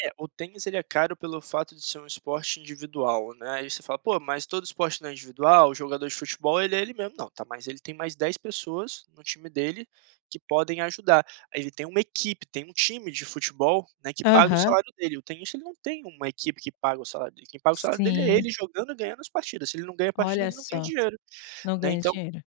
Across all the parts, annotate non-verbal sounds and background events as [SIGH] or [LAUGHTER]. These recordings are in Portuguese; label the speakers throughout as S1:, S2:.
S1: É, o tênis, ele é caro pelo fato de ser um esporte individual, né, aí você fala: "Pô, mas todo esporte não é individual? Jogador de futebol, ele é ele mesmo". Não, tá, mas ele tem mais 10 pessoas no time dele que podem ajudar, aí ele tem uma equipe, tem um time de futebol, né, que paga o
S2: Aham.
S1: salário dele. O tenista, ele não tem uma equipe que paga o salário dele, quem paga o salário dele é
S2: Sim.
S1: ele jogando e ganhando as partidas, se ele não ganha a partida,
S2: Olha
S1: ele não ganha
S2: só.
S1: dinheiro,
S2: Não
S1: né,
S2: ganha
S1: então,
S2: dinheiro.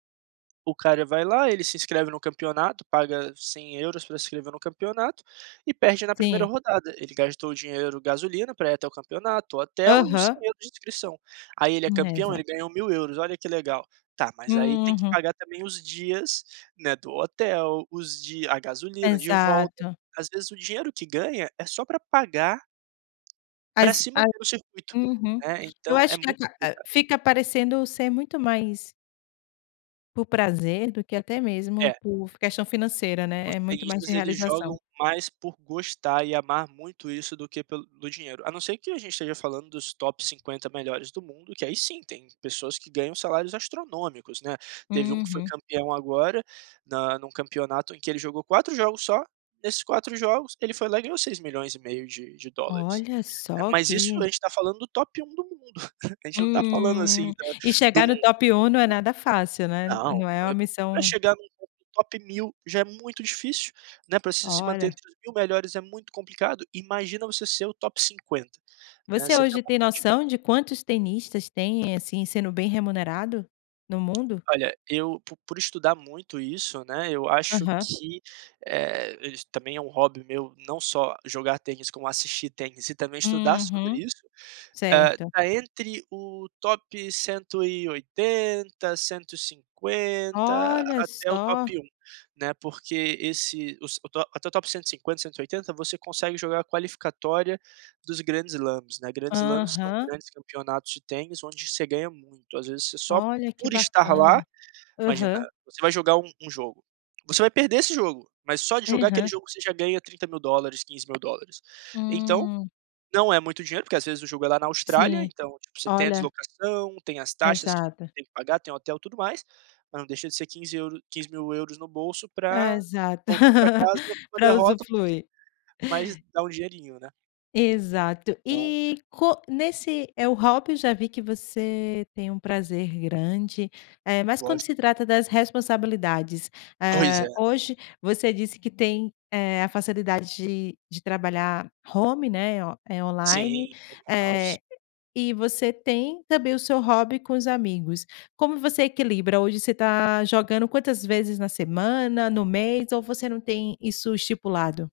S1: o cara vai lá, ele se inscreve no campeonato, paga 100 € pra se inscrever no campeonato e perde na 1ª
S2: Sim.
S1: rodada. Ele gastou o dinheiro gasolina para ir até o campeonato, o hotel e os cem
S2: Aham.
S1: euros de inscrição. Aí ele é campeão,
S2: [UNINTELLIGIBLE]
S1: ele ganhou 1.000 €, olha que legal. Tá, mas aí tem que
S2: Uhum.
S1: pagar também os dias, né, do hotel, os di a gasolina de volta.
S2: Exato.
S1: Às vezes o dinheiro que ganha é só pra pagar pra
S2: As
S1: se
S2: A
S1: manter no circuito,
S2: Uhum,
S1: né,
S2: eu
S1: então é
S2: acho que a
S1: muito
S2: ca ah,
S1: complicado.
S2: fica parecendo ser muito mais por prazer do que até mesmo
S1: É.
S2: por f questão financeira, né,
S1: Os
S2: é muito mais de
S1: tenistas, eles
S2: realização.
S1: jogam mais por gostar e amar muito isso do que pelo do dinheiro, a não ser que a gente esteja falando dos top 50 melhores do mundo, que aí sim, tem pessoas que ganham salários astronômicos, né, teve um que foi
S2: Uhum.
S1: campeão agora, na num campeonato em que ele jogou 4 jogos só, nesses 4 jogos ele foi lá e ganhou seis milhões e meio de de dólares,
S2: Olha
S1: né.
S2: só,
S1: Mas isso a
S2: que
S1: gente tá falando do top 1 do mundo. [CHUCKLES] A gente não tá falando,
S2: Hum,
S1: assim, da
S2: e
S1: do um
S2: chegar no
S1: [UNINTELLIGIBLE]
S2: top 1 não é nada fácil, né, n
S1: Não,
S2: não é
S1: ah,
S2: uma
S1: pra
S2: missão
S1: chegar num [UNINTELLIGIBLE] top 1.000 já é muito difícil, né, para você se manter
S2: Olha.
S1: entre os 1.000 melhores é muito complicado, imagina você ser o top 50, né,
S2: Você
S1: você
S2: hoje tem
S1: [UNINTELLIGIBLE]
S2: noção de quantos tenistas têm, assim, sendo bem remunerado no mundo?
S1: Olha, eu po por estudar muito isso, né, eu acho
S2: Aham.
S1: que, eh, isso também é um hobby meu não só jogar tênis como assistir tênis e também estudar sobre
S2: Uhum.
S1: isso, ah,
S2: Certo.
S1: tá entre o top 180, 150
S2: Olha
S1: até o
S2: só!
S1: top 1, né, porque esse os o até o top 150, 180 você consegue jogar a qualificatória dos grandes slams, né, grandes slams são
S2: Aham.
S1: grandes campeonatos de tênis onde você ganha muito, às vezes você só
S2: Olha! Que
S1: por estar lá
S2: bacana.
S1: Imagina,
S2: Aham.
S1: você vai jogar um um jogo, você vai perder esse jogo, mas só de jogar aquele
S2: Aham.
S1: jogo você já ganha $30.000, $15.000. Então,
S2: Hum.
S1: não é muito dinheiro, porque, às vezes, o jogo é lá na Austrália,
S2: Sim.
S1: então, tipo, você tem a
S2: Olha.
S1: deslocação, tem as taxas que
S2: Exato.
S1: tem que pagar, tem hotel, tudo mais, mas não deixa de ser quinze euro 15.000 € no bolso pra
S2: Exato.
S1: voltar pra
S2: [LAUGHS]
S1: casa com uma
S2: Pra
S1: derrota, mas
S2: usufruir
S1: mas dá um dinheirinho, né?
S2: Exato,
S1: Então.
S2: e co nesse é, o hobby eu já vi que você tem um prazer grande, eh, mas quando
S1: Gosto.
S2: se trata das responsabilidades,
S1: Pois
S2: ah,
S1: é.
S2: hoje você disse que tem, eh, a facilidade de de trabalhar home, né, eh, online,
S1: Sim, o home
S2: eh,
S1: office.
S2: e você tem também o seu hobby com os amigos. Como você equilibra? Hoje você está jogando quantas vezes na semana, no mês ou você não tem isso estipulado?